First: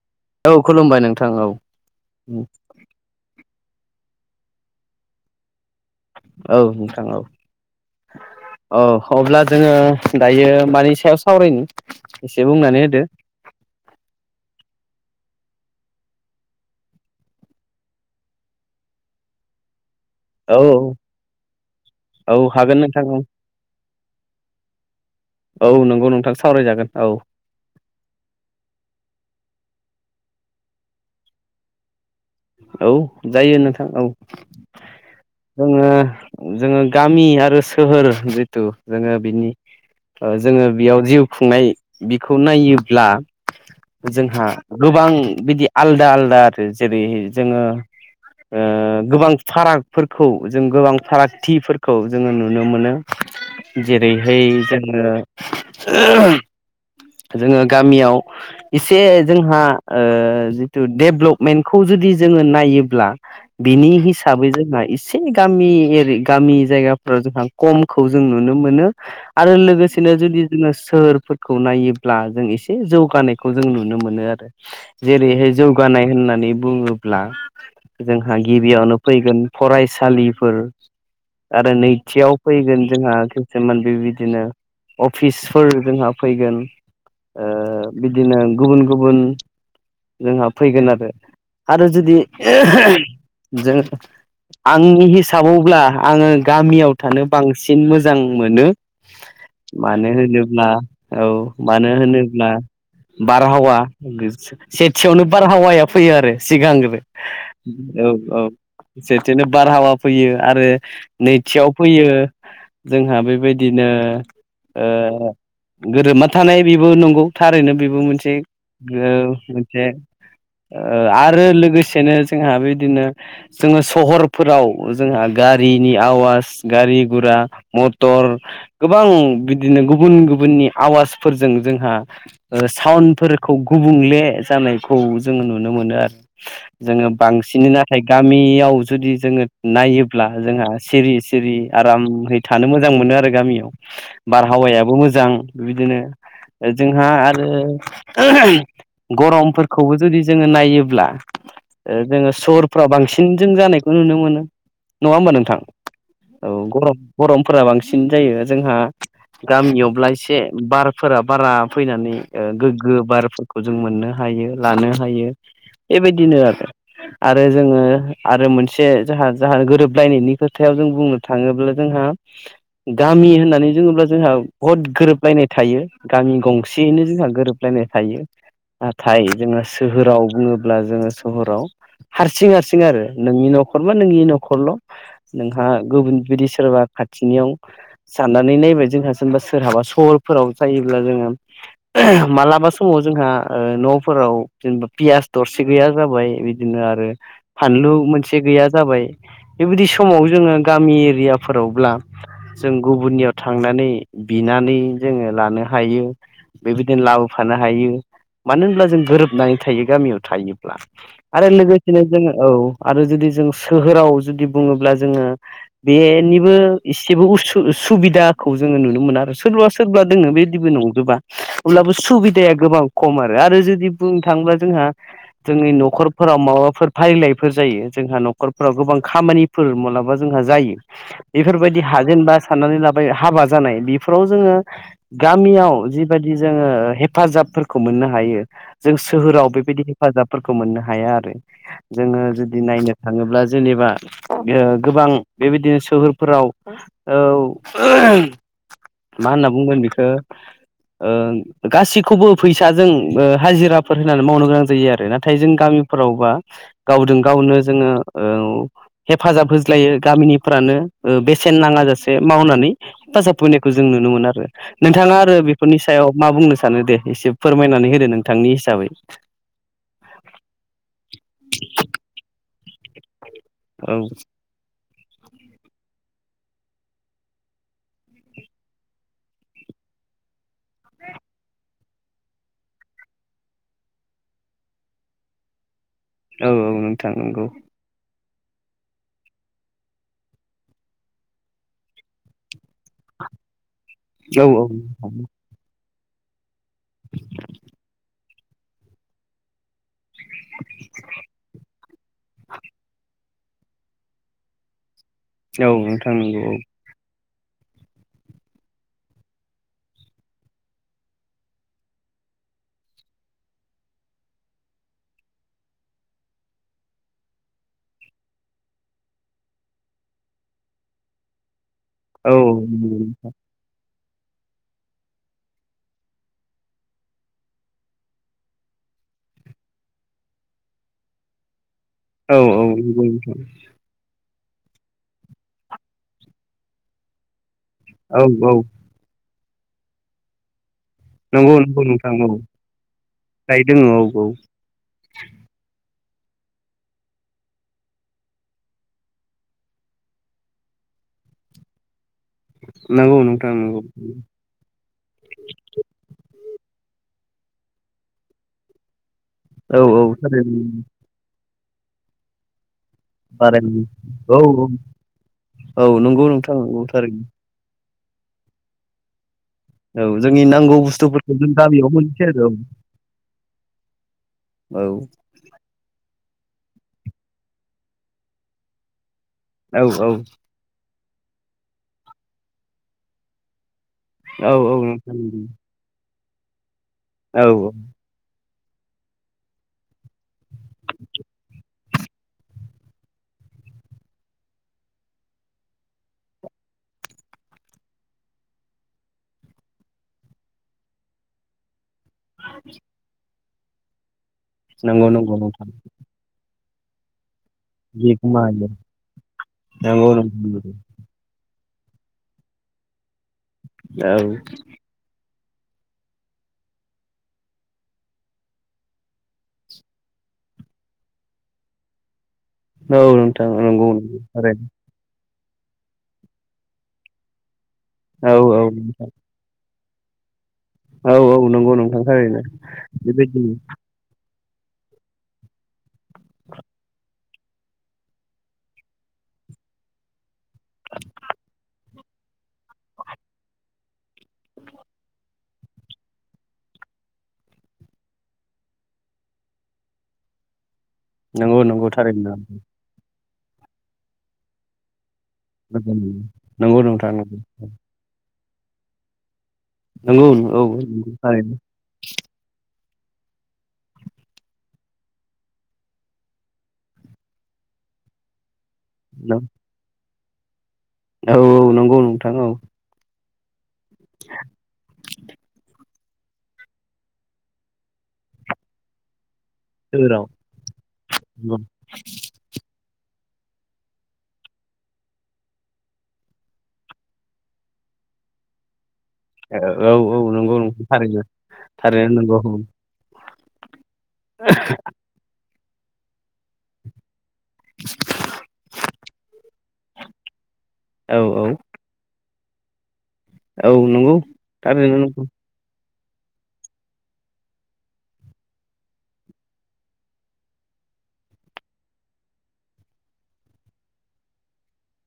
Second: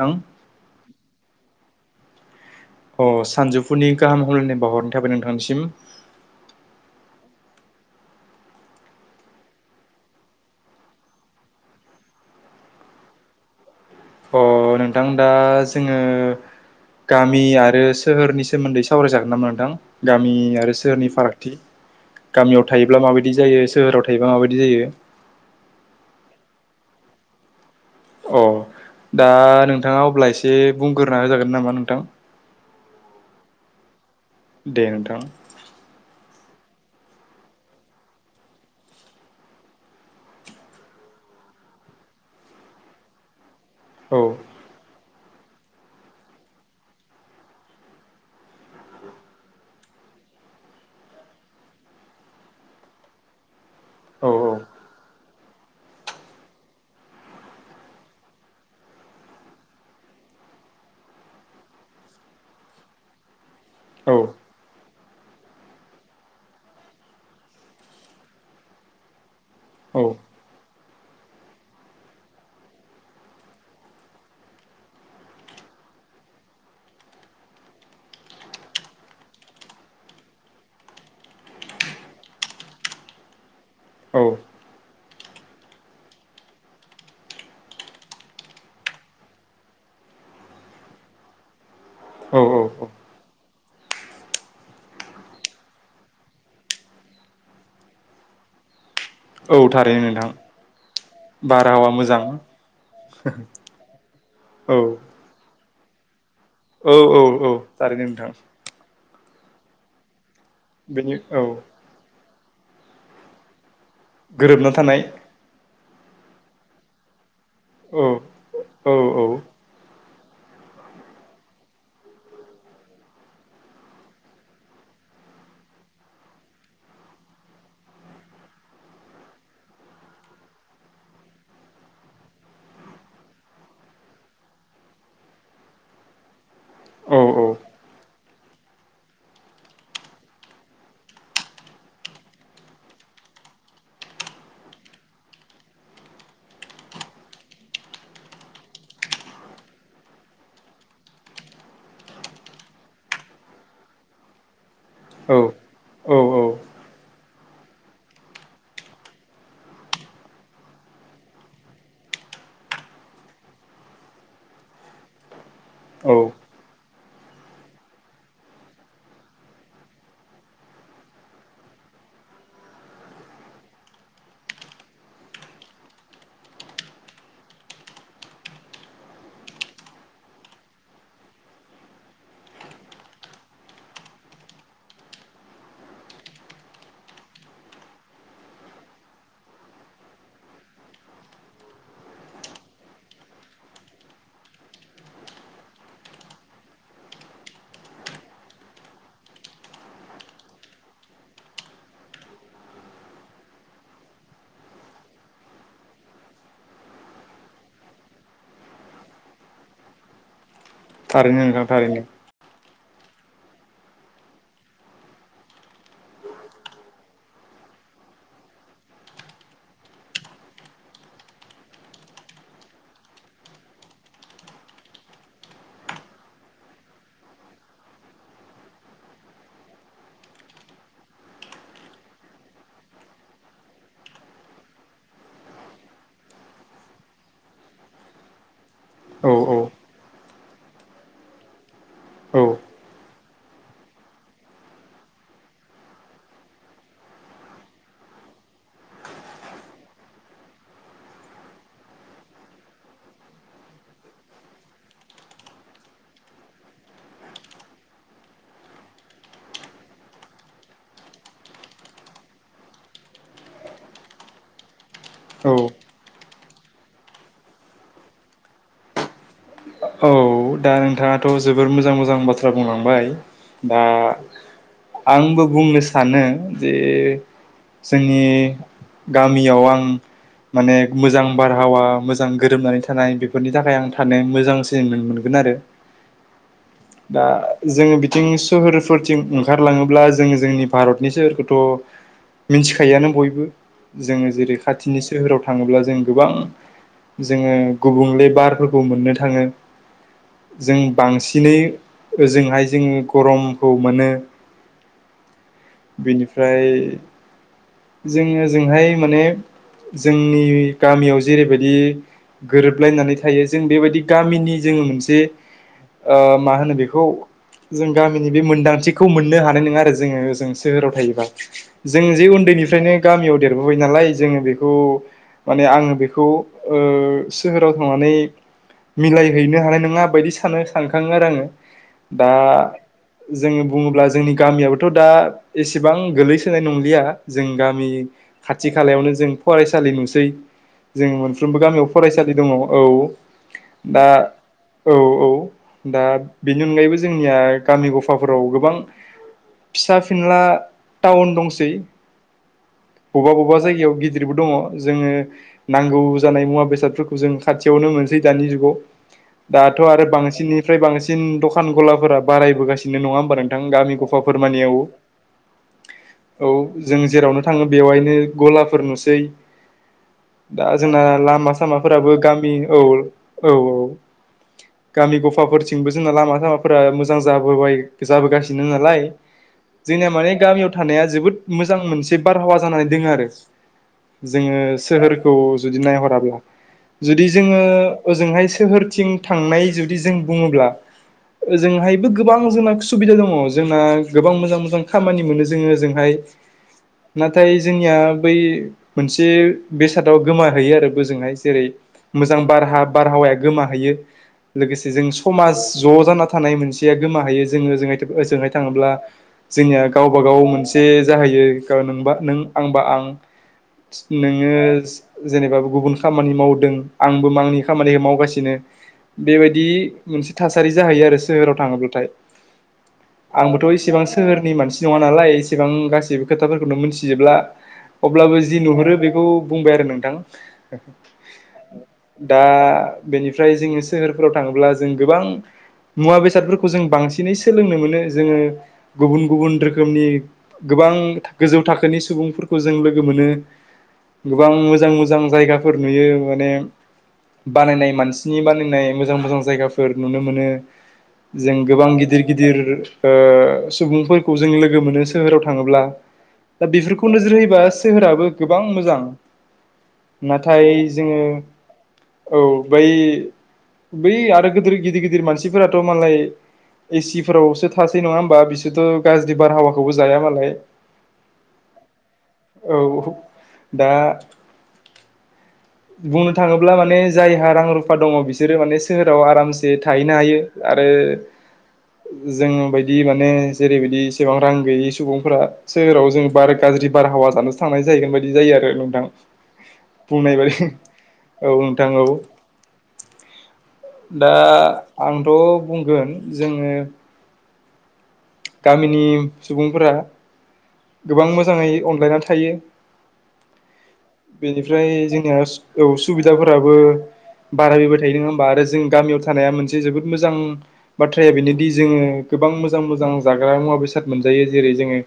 नोंथां औ खुलुमबाय नोंथां औ अ सानजौफुनि गाहाम हामलायनाय बावाहरनाय थाबाय नोंथांनिसिम औ नोंथां औ [unintelligible] औ अब्ला जोङो दायो मानि सायाव सावरायनो एसे बुंनानै होदो अ नोंथां दा जोङो गामि आरो सोहोरनि सोमोन्दै सावरायजागोन नामा नोंथां गामि औ आरो औ सोहोरनि फारागथि औ गामियाव हागोन थायोब्ला नोंथां औ माबायदि जायो सोहोराव थायोब्ला माबायदि जायो औ नंगौ नोंथां सावरायजागोन औ अ दा नोंथाङा अब्ला एसे बुंग्रोना जागोन नामा नोंथां औ जायो नोंथां औ दे नोंथां जोङो जोङो गामि आरो सोहोर जिथु जोङो बिनि जोङो बेयाव जिउ खुंनाय बिखौ नायोब्ला औ जोंहा गोबां बिदि आलदा आलदा आरो जेरै जोङो ओ गोबां फारागफोरखौ जों गोबां फारागथिफोरखौ जोङो नुनो मोनो औ जेरैहाय जोङो जोङो गामियाव एसे जोंहा जिथु डेभेलपमेन्टखौ जुदि जोङो नायोब्ला बिनि औ हिसाबै जोंहा एसे गामि एरि गामि जायगाफ्राव जोंहा खमखौ जों नुनो मोनो आरो औ लोगोसेनो जुदि जोङो सोरखौ नायोब्ला जों एसे जौगानायखौ जों नुनो मोनो आरो जेरैहाय जौगानाय नाय होननानै बुङो बोला जोंहा गिबियावनो फैगोन फरायसालिफोर आरो नैथियाव फैगोन जोंहा खिसुमान बेबायदिनो औ अफिसफोर जोंहा फैगोन ओ बिदिनो गुबुन गुबुन जोंहा फैगोन आरो आरो जुदि औ औ जों आंनि हिसाबावब्ला आङो गामियाव थानो बांसिन मोजां मोनो औ थारैनो मानो नोंथां होनोब्ला औ बारहावा मानो मोजां होनोब्ला बारहावा औ सेथियावनो बारहावाया फैयो आरो औ सिगांग्रो औ औ थारैनो औ नोंथां औ बिदिनो बारहावा फैयो आरो बेनि औ नैथियाव फैयो जोंहा बेबायदि गोरोबना थानाय बिनो गोरोबा थानाय बेबो नंगौ थारैनो बेबो औ मोनसे औ ग मोनसे आरो लोगोसेनो जोंहा बिदिनो जोङो सहरफोराव जोंहा गारिनि आवाज गारि गुरा मटर गोबां बिदिनो गुबुन गुबुननि आवाज फोर जोंहा साफोरखौ गुबुंले जानायखौ जोङो नु मोन नुनो मोनो आरो जोङो औ बांसिनै नाथाय गामियाव जुदि जोङो नायोब्ला जो सिरि सिरि आरामै थानो मोजां मोनो आरो गामियाव बारहावायाबो मोजां बिदिनो जोंहा आरो गरमफोरखौबो जुदि जोङो नायोब्ला ओ जोङो सहरफ्राव बांसिन जों जानायखौ नुनो मोनो नङा होम्बा औ नोंथां। औ गरम गरमफोरा बांसिन जायो जोंहा गामियावब्ला एसे बारफोर बारा फैनानै गोग्गो बारफोरखौ जों मोननो हायो लानो हायो। औ बेबायदिनो आरो। आरो जोङो आरो मोनसे जोंहा जोंहा गोरोबलायनायनि खोथायाव जों बुंनो थाङोब्ला जोंहा गामि होननानै बुङोब्ला जोंहा बहुद गोरोबलायनाय थायो गामि गंसेयैनो जोंहा गोरोबलायनाय थायो नाथाय जोङो सोहोराव बुङोब्ला जोङो सोहोराव हारसिं हारसिं आरो नोंनि न'खर मा नोंनि न'खर ल' नोंहा गुबुन बिदि सोरबा खाथिनियाव साननानै नायबाय जोंहाबा सोर हाबा सहरफोराव जायोब्ला जोङो मालाबा समाव जोंहा न'फोराव जेनेबा पियास दरसे गैया जाबाय बिदिनो आरो फानलु मोनसे गैया जाबाय बेबायदि समाव जोङो गामि एरियाफोरावब्ला जों गुबुननियाव थांनानै बिना नानै जोङो लानो हायो। बेबायदिनो लाबोफानो हायो मानो होनब्ला जों गोरोब नानै थायो गामियाव थायोब्ला थारैनो आरो नोंथां लोगोसेनो थारैनो जोङो औ आरो जुदि जों सोहोराव जुदि बुङोब्ला जोङो बेनिबो एसेबो उसु सुबिदाखौ जोङो नुनो मोनो आरो सोरबा सोरबा दोङो बेदिबो नंजोबा अब्लाबो सुबिदाया गोबां औ खम आरो आरो जुदि बुंनो थाङोब्ला जोंहा जोंनि न'खरफोराव माबाफोर फारिलाइफोर जायो जोंहा न'खरफोराव गोबां खामानिफोर मालाबा जोंहा जायो बेफोरबायदि हाजेनबा साननानै लाबाय हाबा जानाय बेफोराव जोङो गामियाव जिबायदि जोङो हेफाजाबफोरखौ मोननो हायो जों औ सोहोराव बेबायदि हेफाजाबफोरखौ मोननो हाया आरो जोङो औ जुदि नायनो थाङोब्ला जेनेबा गोबां गोबां बेबायदिनो सोहोरफोराव औ मा होनना बुंगोन बेखो गासैखौबो फैसाजों हाजिराफोर होनानै मावनो गोनां जायो आरो नाथाय जों गामिफोरावबा गावजों गावनो जोङो हेफाजाब होज्लायो गामिनिफ्रानो बेसेन नाङा जासे मावनानै हेफाजाब फैनायखौ जों नुनो मोन आरो नोंथाङा आरो औ बेफोरनि सायाव मा बुंनो सानो दे एसे फोरमायनानै होदो नों थांनि हिसाबै। औ जा बुंलांबाय दा औ आंबो बुंनो सानो जे जोंनि गामियाव आं माने मोजां बारहावा मोजां गोरोमनानै थानाय बेफोरनि थाखाय आं थानो मोजांसिन नुनो मोनो। औ औ नोंथां [unintelligible] दा नंगौ जोङो बि थिं सोहोरफोरथिं ओंखारलाङोब्ला जोङो जोंनि भारतनि सोहोरखौथ' मिथिखायोआनो बयबो। जोङो औ जेरै खाथिनि सोहोराव थाङोब्ला जों गोबां जोङो गुबुंले बार फोरखौ मोननो थाङो। जों बांसिनै ओजोंहाय जोङो गरमखौ मोनो औ नोंथां नंगौ बिनिफ्राय जोङो ओजोंहाय माने जोंनि गामियाव जेरैबायदि गोरोबलायनानै थायो जों बेबायदि गामिनि जोङो मोनसे ओ मा होनो बेखौ जों गामिनि बे मोन्दांथिखौ मोननो हानाय नङा आरो जोङो ओ जों सोहोराव थायोबा। जों जे उन्दैनिफ्रायनो औ गामियाव देरबोबाय नालाय जोङो बेखौ माने आङो बेखौ सोहोराव थांनानै मिलायहैनो हानाय नों ङा बायदि स सानखाङो आरो आङो दा औ औ नंगौ नोंथां जों बुङोब्ला जोंनि गामियाबोथ' दा एसेबां गोग्लैसोनाय नंलिया जों गामि मि औ औ खाथि खालायावनो जों फरायसालि नुसै। जों नंगौ मोनफ्रोमबो गामियाव नोंथां फरायसालि दङ औ दायो दोङो दा औ औ औ औ दा बेनि अनगायैबो जोंनिया गामि गफाफोराव गोबां फिसा फिनला टाउन दंसै। नंगौ बबा नोंथां बबा नंगौ जायगायाव गिदिरबो दङ जोङो नांगौ जानाय मुवा बेसादफोरखौ जों खाथियावनो मोनसै दानि जुगाव औ दाथ' आरो थारैनो बांसिननिफ्राय बांसिन द खान गलाफोरा बारायबोगासि नो नङा होमबा नोंथां। बारायनो गामि गफा औ फोरमानियाव औ औ नंगौ औ नोंथां नंगौ जों थारैनो जेरावनो थाङो बेवहायनो गलाफोर नुसै औ जोंनि दा नांगौ जोंना बुस्थुफोरखौ जों लामा गामियाव सामाफोराबो मोनसै आरो गामि औ औ औ औ गामि गफाफोरथिंबो जोंना लामा फोरा मोजां जाबोबाय जाबोगासिनो नालाय औ जोंनिया माने औ गामियाव थानाया जोबोद मोजां मोनसे बारहावा जानानै दोङो आरो। औ जोङो औ नोंथां सोहोरखौ नंगौ जुदि नायहराब्ला जुदि जोङो औ औ ओजोंहाय सोहोरथिं थांनाय जुदि जों बुङोब्ला ओजोंहायबो गोबां जोंना सुबिदा दङ जोंना गोबां मोजां मोजां खामानि मोनो जोङो ओजोंहाय नाथाय जोंनिया बै मोनसे बेसादाव गोमाहैयो आरो बोजोंहाय जेरै मोजां बारहा-बारहावाया गोमाहैयो। लोगोसे नंगौ जों नंगौ समाज नोंथां ज' जाना थानाय मोनसेया गोमाहैयो। जोङो जों ओजोंहाय था ओजोंहाय बेखौमा हायो थाङोब्ला जोंनिया नंगौ गावबा गाव नोंथां मोनसे जाहैयो। ओ नोंबा नों आंबा आं औ नोङो जेनेबा गुबुन खामानि मावदों आंबो आंनि खामानिखो मावगासिनो। बेबायदि मोनसे थासारि जाहैयो आरो सोहोराव थाङोब्लाथाय। औ नोंथां आंबोथ' नंगौ इसेबां नंगौ सोहोरनि थारैनो मानसि नङा नालाय बेसेबां गासिबो खोथाफोरखौनो मोनथिजोबला अब्लाबो जि औ औ नुहुरो नोंथां बेखौ बुंबाय आरो नों थां औ औ नंगौ नोंथां थारैनो दा बेबायदिनो बेनिफ्राय जोङो बेफोराव थाङोब्ला जों गोबां मुवा बेसादफोरखौ जों बांसिनै सोलोंनो मोनो जोङो गुबुन गुबुन रोखोमनि गो बां गोजौ थाखोनि सुबुंफोरखौ जों लोगो मोनो गोबां मोजां मोजां जायगाफोर नुयो माने बानायनाय मानसिनि बा नाय मोजां मोजां जायगाफोर नुनो मोनो जों नंगौ नंगौ गोबां गिदिर थारैनो गिदिर ओ सुबुंफोरखौ जों लोगो मोनो सोहोराव थाङोब्ला दा नंगौ बेफोरखौ नोंथां नोजोर नंगौ होयोबा सोहोराबो गोबां मोजां। नंगौ औ नाथाय नंगौ जोङो थारैनो औ बै बै आरो गोदोर गिदिर गिदिर मानसिफोराथ' मालाय एसिफोरावसो थासै नङा होमबा बिसोरथ' गाज्रि बारहावाखौबो जाया मालाय औ औ नंगौ नोंथां औ। दा बुंनो थाङोब्ला माने जायहा रां रुफा दङ बि सोरो माने सोहोराव आरामसे थाहैनो सोहोराव हायो आरो जों बायदि मा ने जेरैबायदि एसेबां रां गैयै सुबुंफोरा सोहोराव जों बार गाज्रि बारहावा जानोसो थांनाय जाहैगोन बिदि जायो आरो नोंथां। औ औ बुंनाय नोंगौ बादि नोंथां थारैनो औ नोंथां थारैनो औ नोंगौ। दा आंथ' बुंगोन जोङो गामिनि सुबुंफोरा औ गोबां औ मोजाङै अनलायना थायो। औ नंगौ बेनिफ्राय थारैनो नंगौ जोंनिया औ सुबिदाफोराबो बारायबोबाय थायो नोङा होमबा आरो जों गामियाव थानाया मोनसे जोबोद मोजां बाथ्राया बेनोदि जोङो गोबां मोजां मोजां जाग्रा मुवा बेसाद मोनजायो जेरै जोङो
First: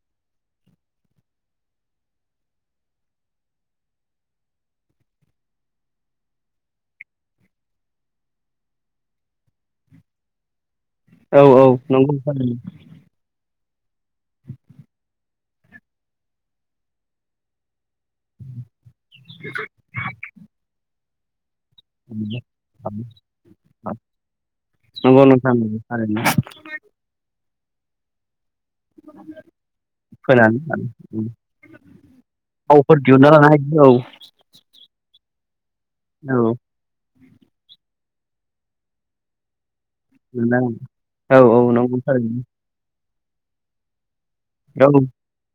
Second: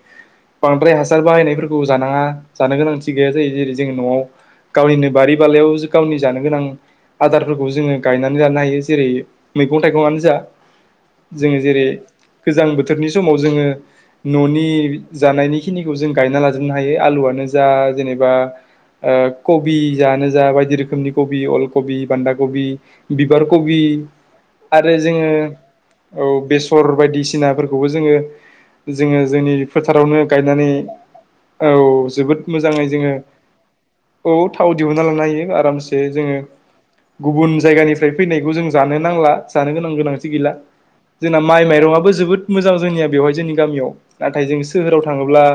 बांद्राय हासार बाहायनायफोरखौ जानाङा जानो गोनांथि गैया जायो जेरै जों न'आव गावनिनो बारि बालायाव गावनि जानो गोनां आदारफोरखौ जोङो गायनानै लानो हायो जेरै मैगं थायगंआनो जा औ जोङो औ जेरै नंगौ थारैनो गोजां बोथोरनि समाव जोङो न'नि जानायनि खिनिखौ जों गायना लाजोबनो हायो आलुआनो जा जेनेबा ओ कबिआनो जा बायदि रोखोमनि कबि अल कबि बान्दा कबि बिबार कबि आरो नंगौ जोङो नोंथां नंगौ थारैनो औ बेसर बायदिसिनाफोरखौ खौबो जोङो-जोङो जोंनि फोथारावनो फोनानै गायनानै औ जोबोद मोजाङै थावफोर जोङो दिहुनना लानो औ थाव दिहन लानो‌हायो आरामसे जोङो गुब जयगानिफ्राय फैनायखौ‌जों जानो नांला जानो गोनांथि गैला जोंना हायो औ औ माइ नंगौ मायरं जोबोद थारैनो मोजां जोंनिया बेवहाय जोंनि गामियाव नाथाय जों सोहोराव थाङोब्ला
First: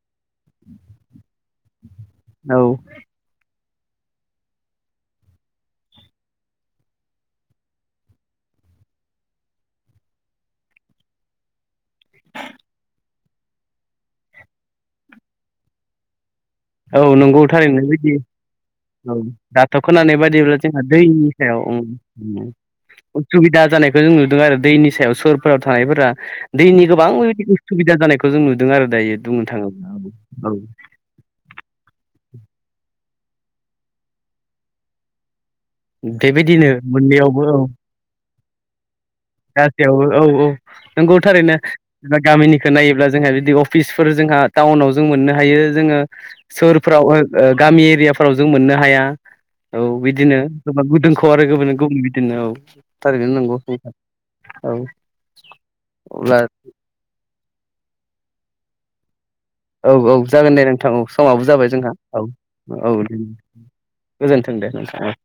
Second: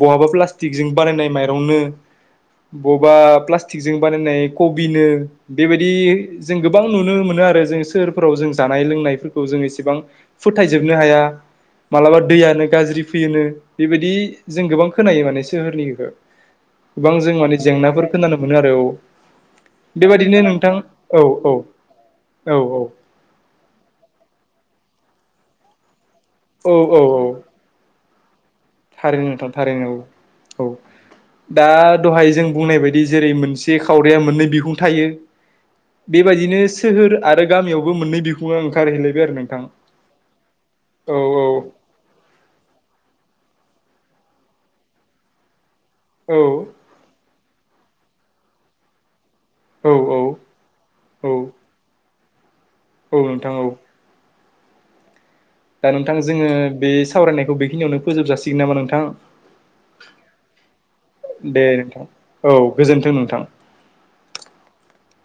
बहाबा प्लास्टिकजों बानायनाय मायरंनो औ बबा प्लाटि प्लासटिगजों बानायनाय कबिनो बेबायदि जों गोबां नुनो मोनो आरो जों सोहोरफोराव जों जानाय लोंनायफोरखौ जों इसेबां फोथायजोबनो हाया मालाबा दैआनो गाज्रि फैयोनो बेबायदि जों गोबां खोनायो माने सोहोरनिखो। औ नंगौ थारैनो बिबायदि औ दाथ' खोनानाय बेबायदिनो बायदिब्ला नोंथां जोंहा औ दैनि औ सायाव औ उसुबिदा जानायखौ जों नुदों आरो दैनि सायाव सोहोरफोराव थानायफोरा औ दैनि औ गोबां औ उसुबिदा जानायखौ जों नुनो मोनो‌ आरो दायो थारैनो बुंनो नोंथां थारैनो थाङोब्ला औ-औ औ औ दा दहाय जों बुंनाय बायदि जेरै मोनसे खावरिया मोननै बिहुं थायो बेबायदिनो सोहोर मोननैयावबो आरो औ गामियावबो मोननै बिखुङा ओंखारहैलाय गासैयावबो औ-औ औ नंगौ थारैनो गामिनिखौ नायोब्ला जोंहा बिदि अ अफिसफोर जोंहा टाउनाव जों मोननो हायो जोङो औ सोहोरफ्राव ओ गामि एरियाफोराव जों मोननो हाया औ बिदिनोब औ गुदुंखौ आरो गुब गुबुन बिदिनो औ औ थारैखैनो नोंथां नंगौ औ नोंथां औ। दा नोंथां अब्ला जोङो बे सावरायनायखौ बेखिनियावनो फोजोब जासिगोन नामा नोंथां। औ-औ जागोन दे नोंथां औ समावबो दे जाबाय जोंहा नोंथां औ औ-औ गोजोन्थों दे। नोंथां गोजोनथों दे नोंथां?